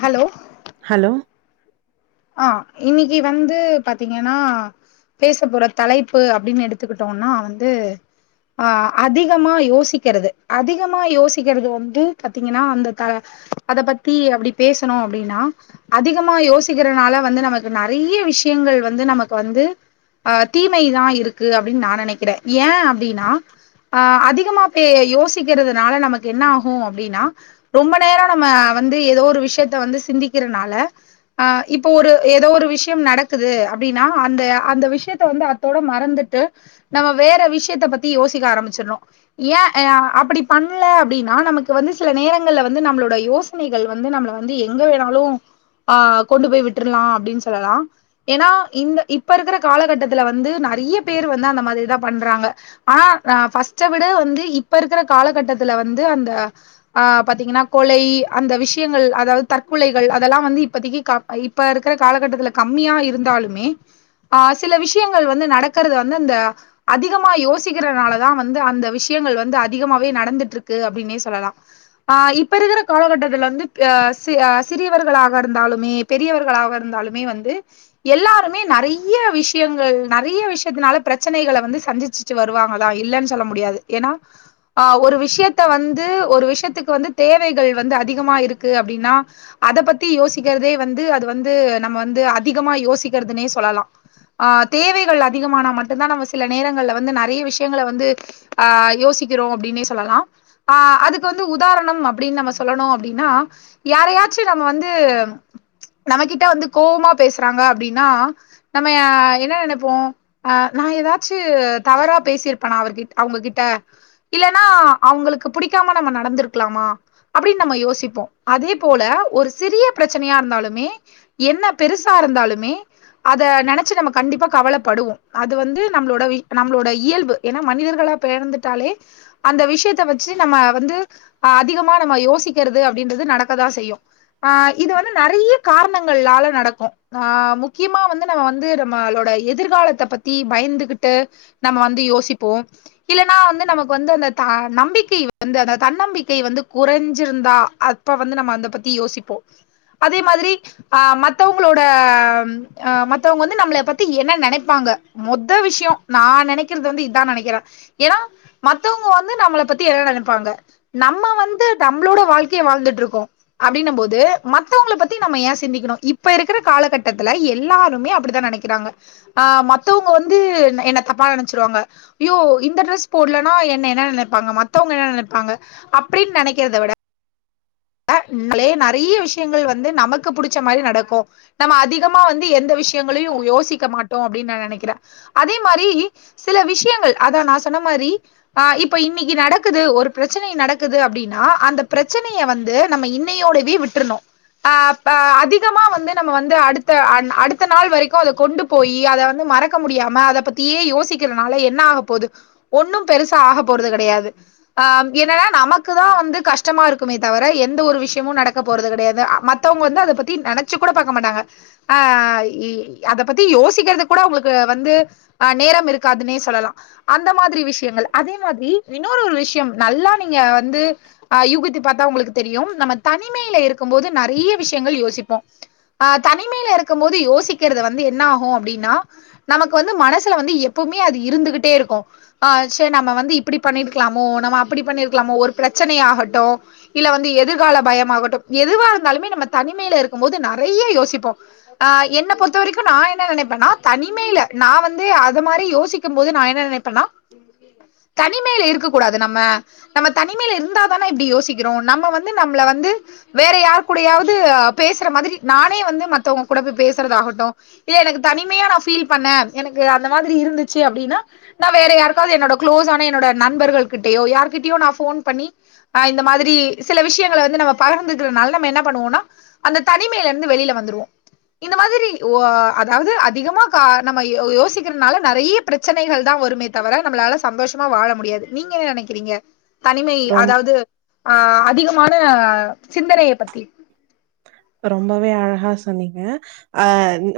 hello hello ஆ இன்னைக்கு வந்து பாத்தீங்கன்னா பேச போற தலைப்பு அப்டின்னு எடுத்துக்கிட்டோன்னா வந்து ஆ அதிகமா யோசிக்கிறது அதிகமா யோசிக்கிறது வந்து பாத்தீங்கன்னா அந்த த அத பத்தி அப்டி பேசணும் அப்டின்னா அதிகமா யோசி யோசிக்கிறனால வந்து நமக்கு நறையா விஷியங்கள் வந்து நமக்கு வந்து ஆ தீமைதான இருக்கு அப்டின் நா நெனைக்கிறன் ஏன் அப்டின்னா ஆ அதிகமா பே யோசிக்கிறதுனால நமக்கு என்ன ஆகும் அப்டின்னா ரொம்ப நேரம் நம்ம வந்து ஏதோ ஒரு விஷயத்த வந்து சிந்திக்கிறனால அ இப்போ ஒரு எதோ ஒரு விஷியம் நடக்குது அப்டின்னா அந்த அந்த விஷியத்த வந்து அத்தோட மறந்துட்டு நம்ம வேற விஷியத்த பத்தி யோசிக்க ஆரம்பிச்சறோ ஏன் ஆ அப்டி பண்ணல அப்டின்னா நமக்கு வந்து சில நேரங்கள்ல வந்து நம்பளோட யோச சனைகள் வந்து நம்மள வந்து எங்க வேணாலும் ஆ கொண்டு போய் விட்டறலா அப்டின் சொல்லலாம் ஏன்னா இந்த இப்ப இருக்கற காலகட்டத்துல வந்து நெறையா பேரு வந்து அந்த மாதிரிதா பண்றாங்க ஆனா நா ஃபர்ஸ்ட்ட விட வந்து இப்ப இருக்கற காலகட்டத்துல வந்து அந்த ஆ பாத்திங்கன்னா கொலை அந்த விஷயங்கள் அதாவ்து தற்கொலைகள் அதெல்லா வந்து இப்பதைக்கு க இப்ப இருக்குற காலகட்டத்துல கம்மியா இருந்தாலுமே அ சில விஷயங்கள் வந்து நடக்கறத வந்து அந்த அதிகமா யோசிக்கிறதுனாலதா வந்து அந்த விஷயங்கள் வந்து அதிகமாவே நடந்துட்ருக்கு அப்டின்னே சொல்லலா அ இப்ப இருக்குற காலகட்டத்துல வந்து அ அ சிறியவர்களாக இருந்தாலுமே பெரியவர்களாக இருந்தாலுமே வந்து எல்லாருமே நறைய விஷயங்கள் நிறைய விஷயத்துனால பிரச்சனைகள வந்து சந்திச் சு வருவாங்களா இல்லன் சொல்ல முடியாது ஏனா ஆ ஒரு விஷயத்த வந்து ஒரு விஷயத்துக்கு வந்து தேவைகள் வந்து அதிகமா இருக்கு அப்டின்னா அத பத்தி யோசிக்கறதே வந்து அது வந்து நம்ம வந்து அதிகமா யோசிக்கறதுனே சொல்லலா ஆ தேவைகள் அதிகமானா மட்டுந்தா நம்ம சில நேரங்கள்ல வந்து நறைய விஷயங்கள வந்து அ யோசிக்கிறோ அப்டின்னே சொல்லலா அ அதுக்கு வந்து உதாரணம் அப்டின்னு நம்ம சொல்லணு அப்டின்னா யாரையாச்சு நம்ம வந்து நம்ம கிட்ட வந்து கோவமா பேசுறாங்க அப்டின்னா நம்ம என்ன நெனைப்போ அ நா எதாச்சு தவறா பேசியிருப்பனா அவர் அவுங்ககிட்ட இல்லன்னா அவுங்களுக்கு புடிக்காம நம்ம நடந்திருக்லாமா அப்டின்னு நம்ம யோசிப்போ அதே போல ஒரு சிறிய பிரச்சனையா இருந்தாலு மே என்ன பெருசா இருந்தாலுமே அத நெனைச்சு நம்ம கண்டிப்பா கவலைப்படுவோ அது வந்து நம்ளோட நம்ளோட இயல்பு ஏன்னா மனிதர்களா பிறர்ந்துட்டாலே அந்த விஷயத்த வச்சு நம்ம வந்து அ அதிகமா நம்ம யோசிக்கற்து அப்டின்றது நடக்கதா செய்யு அ இது வந்து நறைய காரணங்களால நடக்கு அ முக்கியமா வந்து நம்ம வந்து நம்மளோட எதிர்காலத்த பத்தி பயந்துகிட்டு நம்ம வந்து யோசிப்போ இல்லன்னா வந்து நமக்கு வந்து அந்த த நம்பிக்கை வந்து அந்த தன்னம்பிக்கை வந்து குறஞ்சிருந்தா இப்ப வந்து நம்ம அத பத்தி யோசிப்போ அதே மாதிரி அ மத்தவங்ளோட அ மத்தவங்க வந்து நம்ள பத்தி என்ன நெனைப்பாங்க மொத விஷ்யோ நா நெனைக்றது வந்து இதா நெனைக்கிறே ஏன்னா மத்தவங்க வந்து நம்மள பத்தி என்ன நெனைப்பாங்க நம்ம வந்து நம்ளோட வாழ்க்கை வாழ்ந்துட்ருக்கோ அப்டின்ன போது மத்தவங்ல பத்தி நம்ம ஏ சிந்திக்கணு இப்ப இருக்ற காலகட்டத்துல எல்லாருமே அப்டித்தா நெனைக்குறாங்க ஆ மத்தவங்க வந்து என்ன தப்ப நெனைச்சிருவாங்க அய்யோ இந்த ட்ரெஸ் போட்லன்னா என்ன என்ன நெனைப்பாங்க மத்தவங்க என்ன நெனைப்பாங்க அப்டின்னு நெனைக்றத விட அ நம்ளே நெறைய விஷ்யங்கள் வந்து நமக்கு புடிச்ச மாரி நடக்கு நம்ம அதிகமா வந்து எந்த விஷ்யங்களையு யோசிக்க மாட்டோ அப்டின்னு நா நெனைக்கிறே அதே மாரி சில விஷ்யங்கள் அதா நா சொன்ன மாரி அ இப்ப இன்னைக்கி நடக்குது ஒரு பிரச்சன நடக்குது அப்டின்னா அந்த பிரச்சனைய வந்து நம்ம இன்னையோடவே விட்ருனு அப அதிகமா வந்து நம்ம வந்து அடுத்த அடுத்த நாள் வரைக்கு அத கொண்டு போயி அத வந்து மறக்க முடியாம அத பத்தியே யோசிக்றதுனால என்ன ஆக போது ஒண்ணு பெருசா ஆக போறது கெடையாது ஆ என்னன்னா நமக்குதா வந்து கஷ்டமா இருக்குமே த தவர எந்த ஒரு விஷயமு நடக்க போறது கெடையாது மத்தவங்க வந்து அத பத்தி நினைச்சு கூட பாக்க மாட்டாங்க அ அத பத்தி யோசிக்றது கூட அவுங்களுக்கு வந்து அ நேரம் இருக்காதுன்னே சொல்லலா அந்த மாதிரி விஷயங்கள் அதே மாதிரி இன்னொரு ஒரு விஷ்யோ நல்லா நீங்க வந்து அ யுகுத்து பாத்தா உங்களுக்கு தெரியும் நம்ம தனிமையில இருக்கும் போது நெறைய விஷயங்கள் யோசிப்போ அ தனிமையில இருக்கும் போது யோசிக்கறது வந்து என்ன ஆகும் அப்டின்னா நமக்கு வந்து மனசுல வந்து எப்வுமே அது இருந்துகிட்டே இருக்கு ஆ செரி நம்ம வந்து இப்டி பண்ணிருக்கலாமோ நம்ம அப்டி பண்ணிருக்கலாமோ ஒரு பிரச்சனை ஆகட்டு இல்ல வந்து எதிர்கால பயமாகட்டும் எதுவா இருந்தாலுமே நம்ம தனிமையில இருக்கும் போது நெறைய யோசிப்போம் ஆ என்ன பொறுத்த வரைக்கு நா என்ன நெனப்பேன்னா தனிமையில நா வந்து அத மாரி யோசிக் கும் போது நா என்ன நெனைப்பேண்ணா தனிமையில இருக்க கூடாது நம்ம நம்ம தனிமையில இருந்தாதான இப்டி யோசிக் கிறோ நம்ம வந்து நம்மள வந்து வேற யாரு கூடயாவது பேசுற மாரி நானே வந்து மத்தவங்க கூட போய் பேசுறதாகட்டு இல்ல எனக்கு தனிமையா நா ஃபீல் பண்ணே எனக்கு அந்த மாரி இருந்துச்சு அப்டின்னா நா வேற யாருக்காவது என்னோட க்ளோஸ் ஆன என்னோட நண்பர்கள் கிட்டயோ யார்கிட்டயோ நா போன் பண்ணி் இந்த மாரி ஸ்ரீ சில விஷயங்கள வந்து நம்ம பகர்ந்துக்கிறதுனால நம்ம என்ன பண்ணுவோனா அந்த தனிமையில இருந்து வெளியில வந்துருவோ இந்த மாரி ஓ அதாவது அதிகமா கா நம்ம யோசிக்கிறதுனால நெறைய பிரச்சனைகள் தா வருமே தவர நம்மளால சந்தோஷமா வாழ முடியாது நீங்க என்ன நெனைக்கிறீங்க தனிமை ரொம் அதாவது ஆ அதிகமான சிந்தனைய பத்தி ரொம்பவே அழகா சொன்னீங்க அ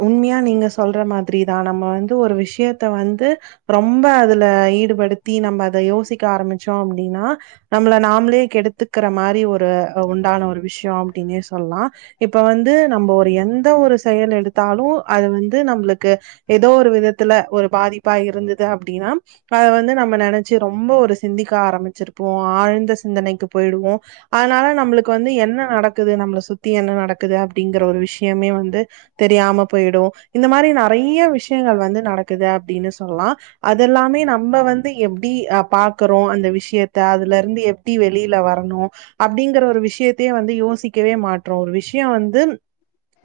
உண்மையா நீங்க சொல்ற மாதிரி தா நம்ம வந்து ஒரு விஷயத்த வந்து ரொம்ப அதுல ஈடுபடுத்தி நம்ம அத யோசிக்க ஆரம்பிச்சோம் அப்டின்னா நம்மள நாமளே கெடுத்துக்கிற மாரி ஒரு உண்டான ஒரு விஷ்யோ அப்டின்னே சொல்லா இப்ப வந்து நம்ம ஒரு எந்த ஒரு செயல் எடுத்தாலு அது வந்து நம்மளுக்கு ஏதோ ஒரு விதத்துல ஒரு பாதிப்பா இருந்தது அப்டின்னா அத வந்து நம்ம நினைச்சு ரொம்ப ஒரு சிந்திக்கா ஆரம்பிச்சிருப்போ ஆழ்ந்த சிந்தனைக்கு போயிடுவோ அதனால நம்மளுக்கு வந்து என்ன நடக்குது நம்மள சுத்தி என்ன நட நடக்குது அப்டிங்கற ஒரு விஷயமே வந்து தெரியாம போயிடு இந்த மாரி நெறைய விஷ் விஷயங்கள் வந்து நடக்குது அப்டின்னு சொல்லா அதெல்லாமே நம்ம வந்து எப்டி பா இருக்கறோ அந்த விஷயத்த அதுல இருந்து எப்டி வெளியில வரணு அப்டிங்கிற ஒரு விஷயத்தையே வந்து யோசிக்கவே மாட்றோ ஒரு விஷ் [unintelligible] வந்து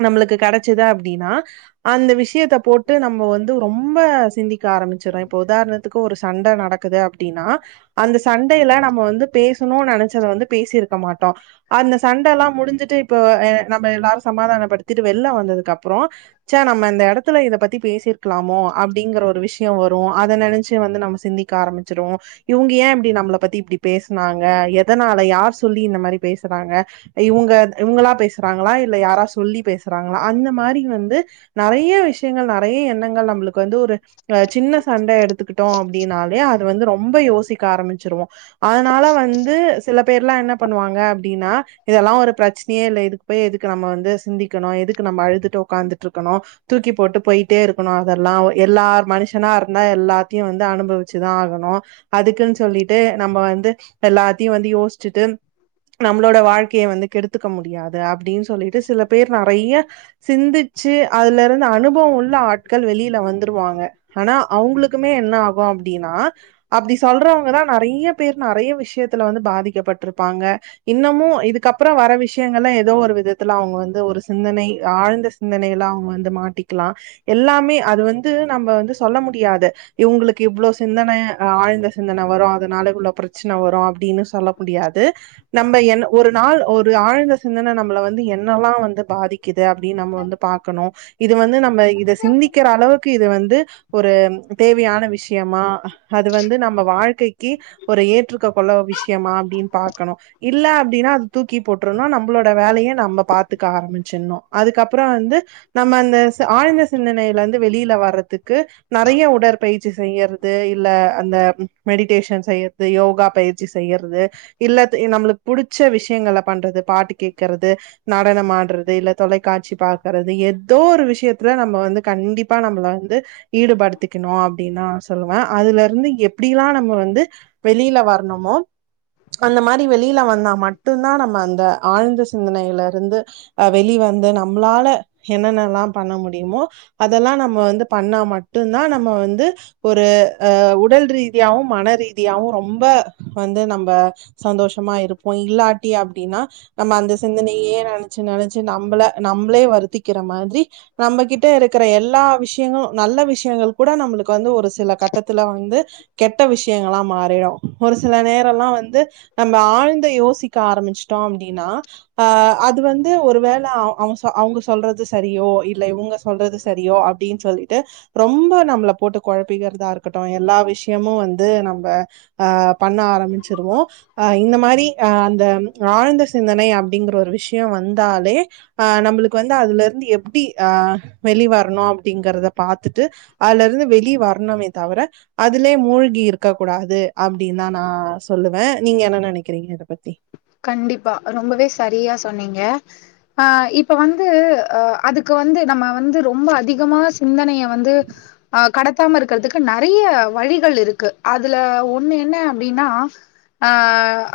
நம்மளுக்கு கிடைச்சது அப்டின்னா அந்த விஷயத்த போட்டு நம்ம வந் து ரொம்ப சிந்திக்க ஆரம்பிச்சிரோ இப்ப உதாரணத்துக்கு ஒரு சண்ட நடக்குது அப்டின்னா அந்த சண்டையில நம்ம வந்து பேசணுன்னு நெனைச்சத வந்து பேசியிருக்க மாட்டோ அந்த சண்டல்லா முடிஞ்சுட்டு இப்ப நம்ம எல்லாரு சமாதானப்படுத்திட்டு வெள்ள வந்ததுக்கு அப்ரோ சா நம்ம இந்த எடத்துல இத பத்தி பேசிருக்கலாமோ அப்டிங்கற ஒரு விஷ்யோ வரு அத நெனைச்சு வந்து நம்ம சிந்திக் கா ஆரம்பிச்சிருவோ இவங்க ஏ இப்டி நம்மள பத்தி இப்டி பேசுனாங்க எதனால யார் சொல்லி இந்த மாறி பேசுறாங்க இவங்க இவங்களா பேசுறாங்களா இல்ல யாரா சொல்லி பேசுறாங்களா அந்த மாறி வந்து நெறைய விஷயங்கள் நெறைய எண்ணங்கள் நம்மளுக்கு வந்து ஒரு அ சின்ன சண்டை எடுத்துக்கிட்டோ அப்டின்னாலே அது வந்து ரொம்ப யோசிக்க ஆரம்பிச்சிருவோ அதனால வந்து சில பேர்லா என்ன பண்ணுவாங்க அப்டின்னா இதெல்லா ஒரு பிரச்னையே இல்ல இதுக் போய் எதுக்கு நம்ம வந்து சிந்திக்குணு எதுக்கு நம்ம அழுதுட்டு ஒட்காந்துட்டு இருக்கொணு தூக்கி போட்டு போயிட்டே இருக்கணு அதெல்லா எல்லார் மனுஷனா இருந்தா எல்லாத்தையு வந்து அனுபவிச்சுதா ஆகணு அதுக்குன்னு சொல்லிட்டு நம்ம வந்து எல்லாத்தையு வந்து யோசிட்டு நம்மளோட வாழ்க்கைய வந்து கெடுத்துக்க முடியாது அப்டின்னு சொல்லிட்டு சில பேர் நெறைய சிந்திச்சு அதுலருந்து அனுபவோ உள்ள ஆட்கள் வெளியில வந்துருவாங்க ஆனா அவங்களுக்குமே என்ன ஆகு அப்டின்னா அப்டி சொல்றவங்கதா நெறைய பேர் நெறைய விஷ்யத்துல வந்து பாதிக்க பட்ருப்பாங்க இன்னமு இதுக்கப்ற வர விஷ்யங்கள்லா எ ஏதோ ஒரு விதத்துல அவுங்க வந்து ஒரு சிந்தனை ஆழ்ந்த சிந்தனைல அவுங்க வந்து மாட்டிக்லா எல்லாமே அது வந்து நம்ம வந்து சொல்ல முடியாது இவ்ங்களுக்கு இவ்ளோ சிந்தன ஆழ்ந்த சிந்தன வரு அதனால இவ்ளோ பிரச்சன வரு அப்டின்னு சொல்ல முடியாது நம்ம என்ன ஒரு நாள் ஒரு ஆழ்ந்த சிந்தன நம்மள வந்து என்னெல்லா வந்து பாதிக்குது அப்டின் நம்ம வந்து பாக்கனு இது வந்து நம்ம இத சிந்திக்கிற அளவுக்கு இது வந்து ஒரு தேவையான விஷ்யமா அது வந்து நம்ம வாழ்க்கைக்கு ஒரு ஏற்றுக்க கொள்ள விஷ்யமா அப்டின் பாக்கனு இல்ல அப்டின்னா அது தூக்கி போட்ருன்னு நம் ளோட வேலையு நம்ம பாத்துக்க ஆரம்பிச்சிர்னு அதுக்கப்றோ வந்து நம்ம அந்த ச ஆழ்ந்த சிந்தனைலந்து வெளியில வர்றதுக்கு நெறைய உடற்பயிற்சி செய்றது இல்ல அந்த மெடிடேஷன் செய்றது யோகா பயிற்சி செய்றது இல்ல தே நம்மளுக் புடிச்ச விஷியங்கள பண்றது பாட்டு கேக்கறது நடனம் ஆட்றது இல்ல தொலைக்காட்சி பாக்கறது எத்தோ ஒரு விஷியத்துல நம்ம வந்து கண்டிப்பா நம்மள வந்து ஈடுபடுத்திக்கணு அப்டின்னா சொல்லுவே அதுல இருந்து எப்டிலா நம்ம வந்து வெளியில வரணுமோ அந்த மாரி வெளியில வந்தா மட்டு தா நம்ம அந்த ஆழ்ந்த சிந்தனைலருந்து அ வெளி வந்து நம்ளால என்னென்னல்லா பண்ண முடியுமோ அதெல்லா நம்ம வந்து பண்ணா மட்டு தா நம்ம வந்து ஒரு அ உடல் ரீதியாவு மனரீதியாவு ரொம்ப வந்து நம்ப சந்தோஷமா இருப்போ இல்லாட்டி அப்டினா நம்ம அந்த சிந்தனையே நெனச்சி நெனச்சி நம்பள நம்ளே வருத்திக்கிற மாதிரி நம்மகிட்ட இருக்கற எல்லா விஷியங்களு நல்ல விஷியங்கள் கூட நம்மளுக்கு வந்து ஒரு சில கட்டத்துல வந்து கெட்ட விஷ்யங்களா மாறிடு ஒரு சில நேரோல்லா வந்து நம்ம ஆழ்ந்து யோசிக்க ஆரம்பிச்ட்டோ அப்டினா ஆ அது வந்து ஒரு வேள அ அவு அவுங்க சொல்றது சரியோ இல்ல இவுங்க சொல்றது சரியோ அப்டின் சொல்லிட்டு ரொம்ப நம்மள போட்டு கொழப்பிக்கறதா இருக்கட்டு எல்லா விஷ்யமு வந்து நம்ப அ பண்ண ஆரம்பிச்சிருவோ அ இந்த மாரி அ அந்த ஆழ்ந்த சிந்தனை அப்டிங்கிற ஒரு விஷ்யோ வந்தாலே அ நம்புளுக்கு வந்து அதுல இருந்து எப்டி அ வெளி வரனு அப்டிங்கறத பாத்துட்டு அதுல இருந்து வெளிய வரனுமே தவர அதுலயே மூழ்கி இருக்க கூடாது அப்டின் தா நா சொல்லுவே நீங்க என்ன நெனைக்கிறீங்க இத பத்தி கண்டிப்பா ரொம்பவே சரியா சொன்னீங்க ஆ இப்ப வந்து அ அதுக்கு வந்து நம்ம வந்து ரொம்ப அதிகமா சிந்தனைய வந்து அ கடத்தாம இருக்கறதுக்கு நெறைய வழிகள் இருக்கு அதுல ஒண்ணு என்ன அப்டினா ஆ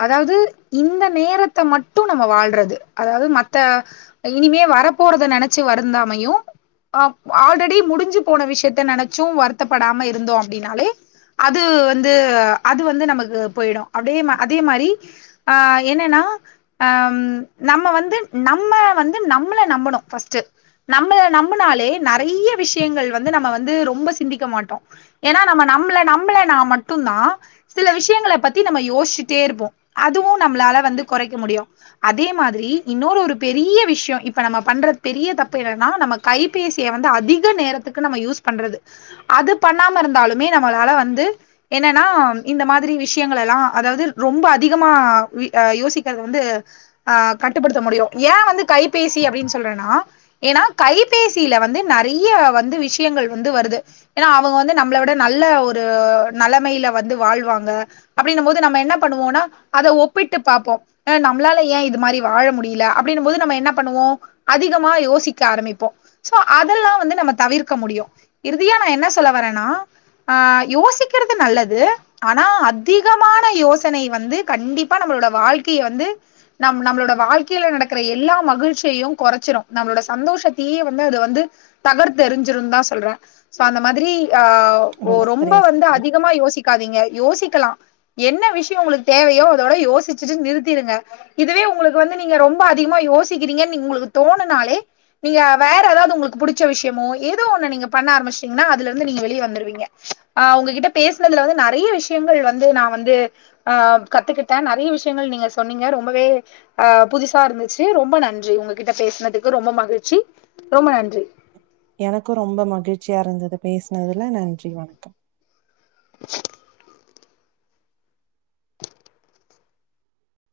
அதாவது இந்த நேரத்த மட்டு நம்ம வாழ்றது அதாவது மத்த இனிமே வர போறத நெனச்சி வருந்தாமையு ஆ ஆல்ரெடி முடிஞ்சி போன விஷ்யத்த நெனச்சு வருத்தப்படாம இருந்தோ அப்டின்னாலே அது வந்து அது வந்து நமக்கு போய்டு அப்டியே அதே மாரி ஆ என்னனா அம் நம்ம வந்து நம்ம வந்து நம்மள நம்பணு ஃபஸ்ட்டு நம்மள நம்புனாலே நெறைய விஷ்யங்கள் வந்து நம்ம வந்து ரொம்ப சிந்திக்க மாட்டோ ஏனா நம்ம நம்பள நம்ள நா மட்டுந்தா சில விஷயங்கள பத்தி நம்ம யோசிச்சுட்டே இருப்போ அதுவு நம்மளால வந்து கொறைக்க முடியு அதே மாரி இன்னொரு ஒரு பெரிய விஷயம் இப்ப நம்ம பண்றது பெரிய தப்பு என்னான நமக் கைபேசிய வந்து அதிக நேரத்துக்கு நம்ம யூஸ் பண்றது அது பண்ணாம இருந்தாலுமே நம்மளால வந்து என்னன்னா இந்த மாரி விஷயங்கள எல்லா அதாவ்து ரொம்ப அதிகமா வி அ யோசிக்கிறது வந்து ஆ கட்டுப்படுத்த முடியு ஏ வந்து கைபேசி அப்டின் சொல்றேனா ஏனா கைபேசியில வந்து நறையா வந்து விஷயங்கள் வந்து வருது ஏனா அவுங்க வந்து நம்மள விட நல்ல ஒரு நலமையில வந்து வாழ்வாங்க அப்டின்னம் போது நம்ம என்ன பண்ணுவோனா அத ஒப் பிட்டு பாப்போ நம்மால ஏ இது மாரி வாழ முடியல அப்டினும் போது நம்ம என்ன பண்ணுவோ அதிகமா யோசிக்க ஆரம்பிப்போ சோ அதெல்லா வந்து நம்ம தவிர்க்க முடியு இறுதியா நா என்ன சொல்ல வரேனா ஆ யோசிக்கிறது நல்லது ஆனா அதிகமான யோசனை வந்து கண்டிப் பா நம்மளோட வாழ்க்கைய வந்து நம் நம்மளோட வாழ்க்கையில நடக்கிற எல்லா மகிழ்ச்சியையு கொறச்சிரு நம்மளோட சந்தோஷத்தியே வந்து அது வந்து தகர்து தெரிஞ்சிரு தா சொல்றே சோ அந்த மாரி ஆ ரொம்ப சரியா வந்து சொன்னீங்க அதிகமா யோசிக்காதீங்க யோசிக்கலா என்ன விஷயோ உங்களுக்கு தேவையோ இதோட யோசிச்சிட்டு நிறுத்திருங்க இதுவே உங்களுக்கு வந்து நீங்க ரொம்ப அதிகமா யோசிக்கிறீங்கன்னு நீ உங்களுக்கு தோணுனாலே நீங்க வேற எதாவ்து உங்களுக்கு புடிச்ச விஷயமோ ஏதோ ஒண்ணு நீங்க பண்ண ஆரம்பிச்சுட்டீங்கன்னா அதுல இருந்து நீங்க வெளிய வந்துருவீங்க ஆ உங்ககிட்ட பேசினதுல வந்து நெறைய விஷயங்கள் வந்து நா வந்து ஆ கத்துக்கிட் டே நெறைய விஷயங்கள் நீங்க சொன்னீங்க ரொம்பவே ஆ புதுசா இருந்துச்சு ரொம்ப நன்றி உங்ககிட்ட பேசுனதுக்கு ரொம்ப மகிழ்ச்சி ரொம்ப நன்றி எனக்கு ரொம்ப மகிழ்ச்சியா இருந்தது பேசினதுல நன்றி வணக்கம்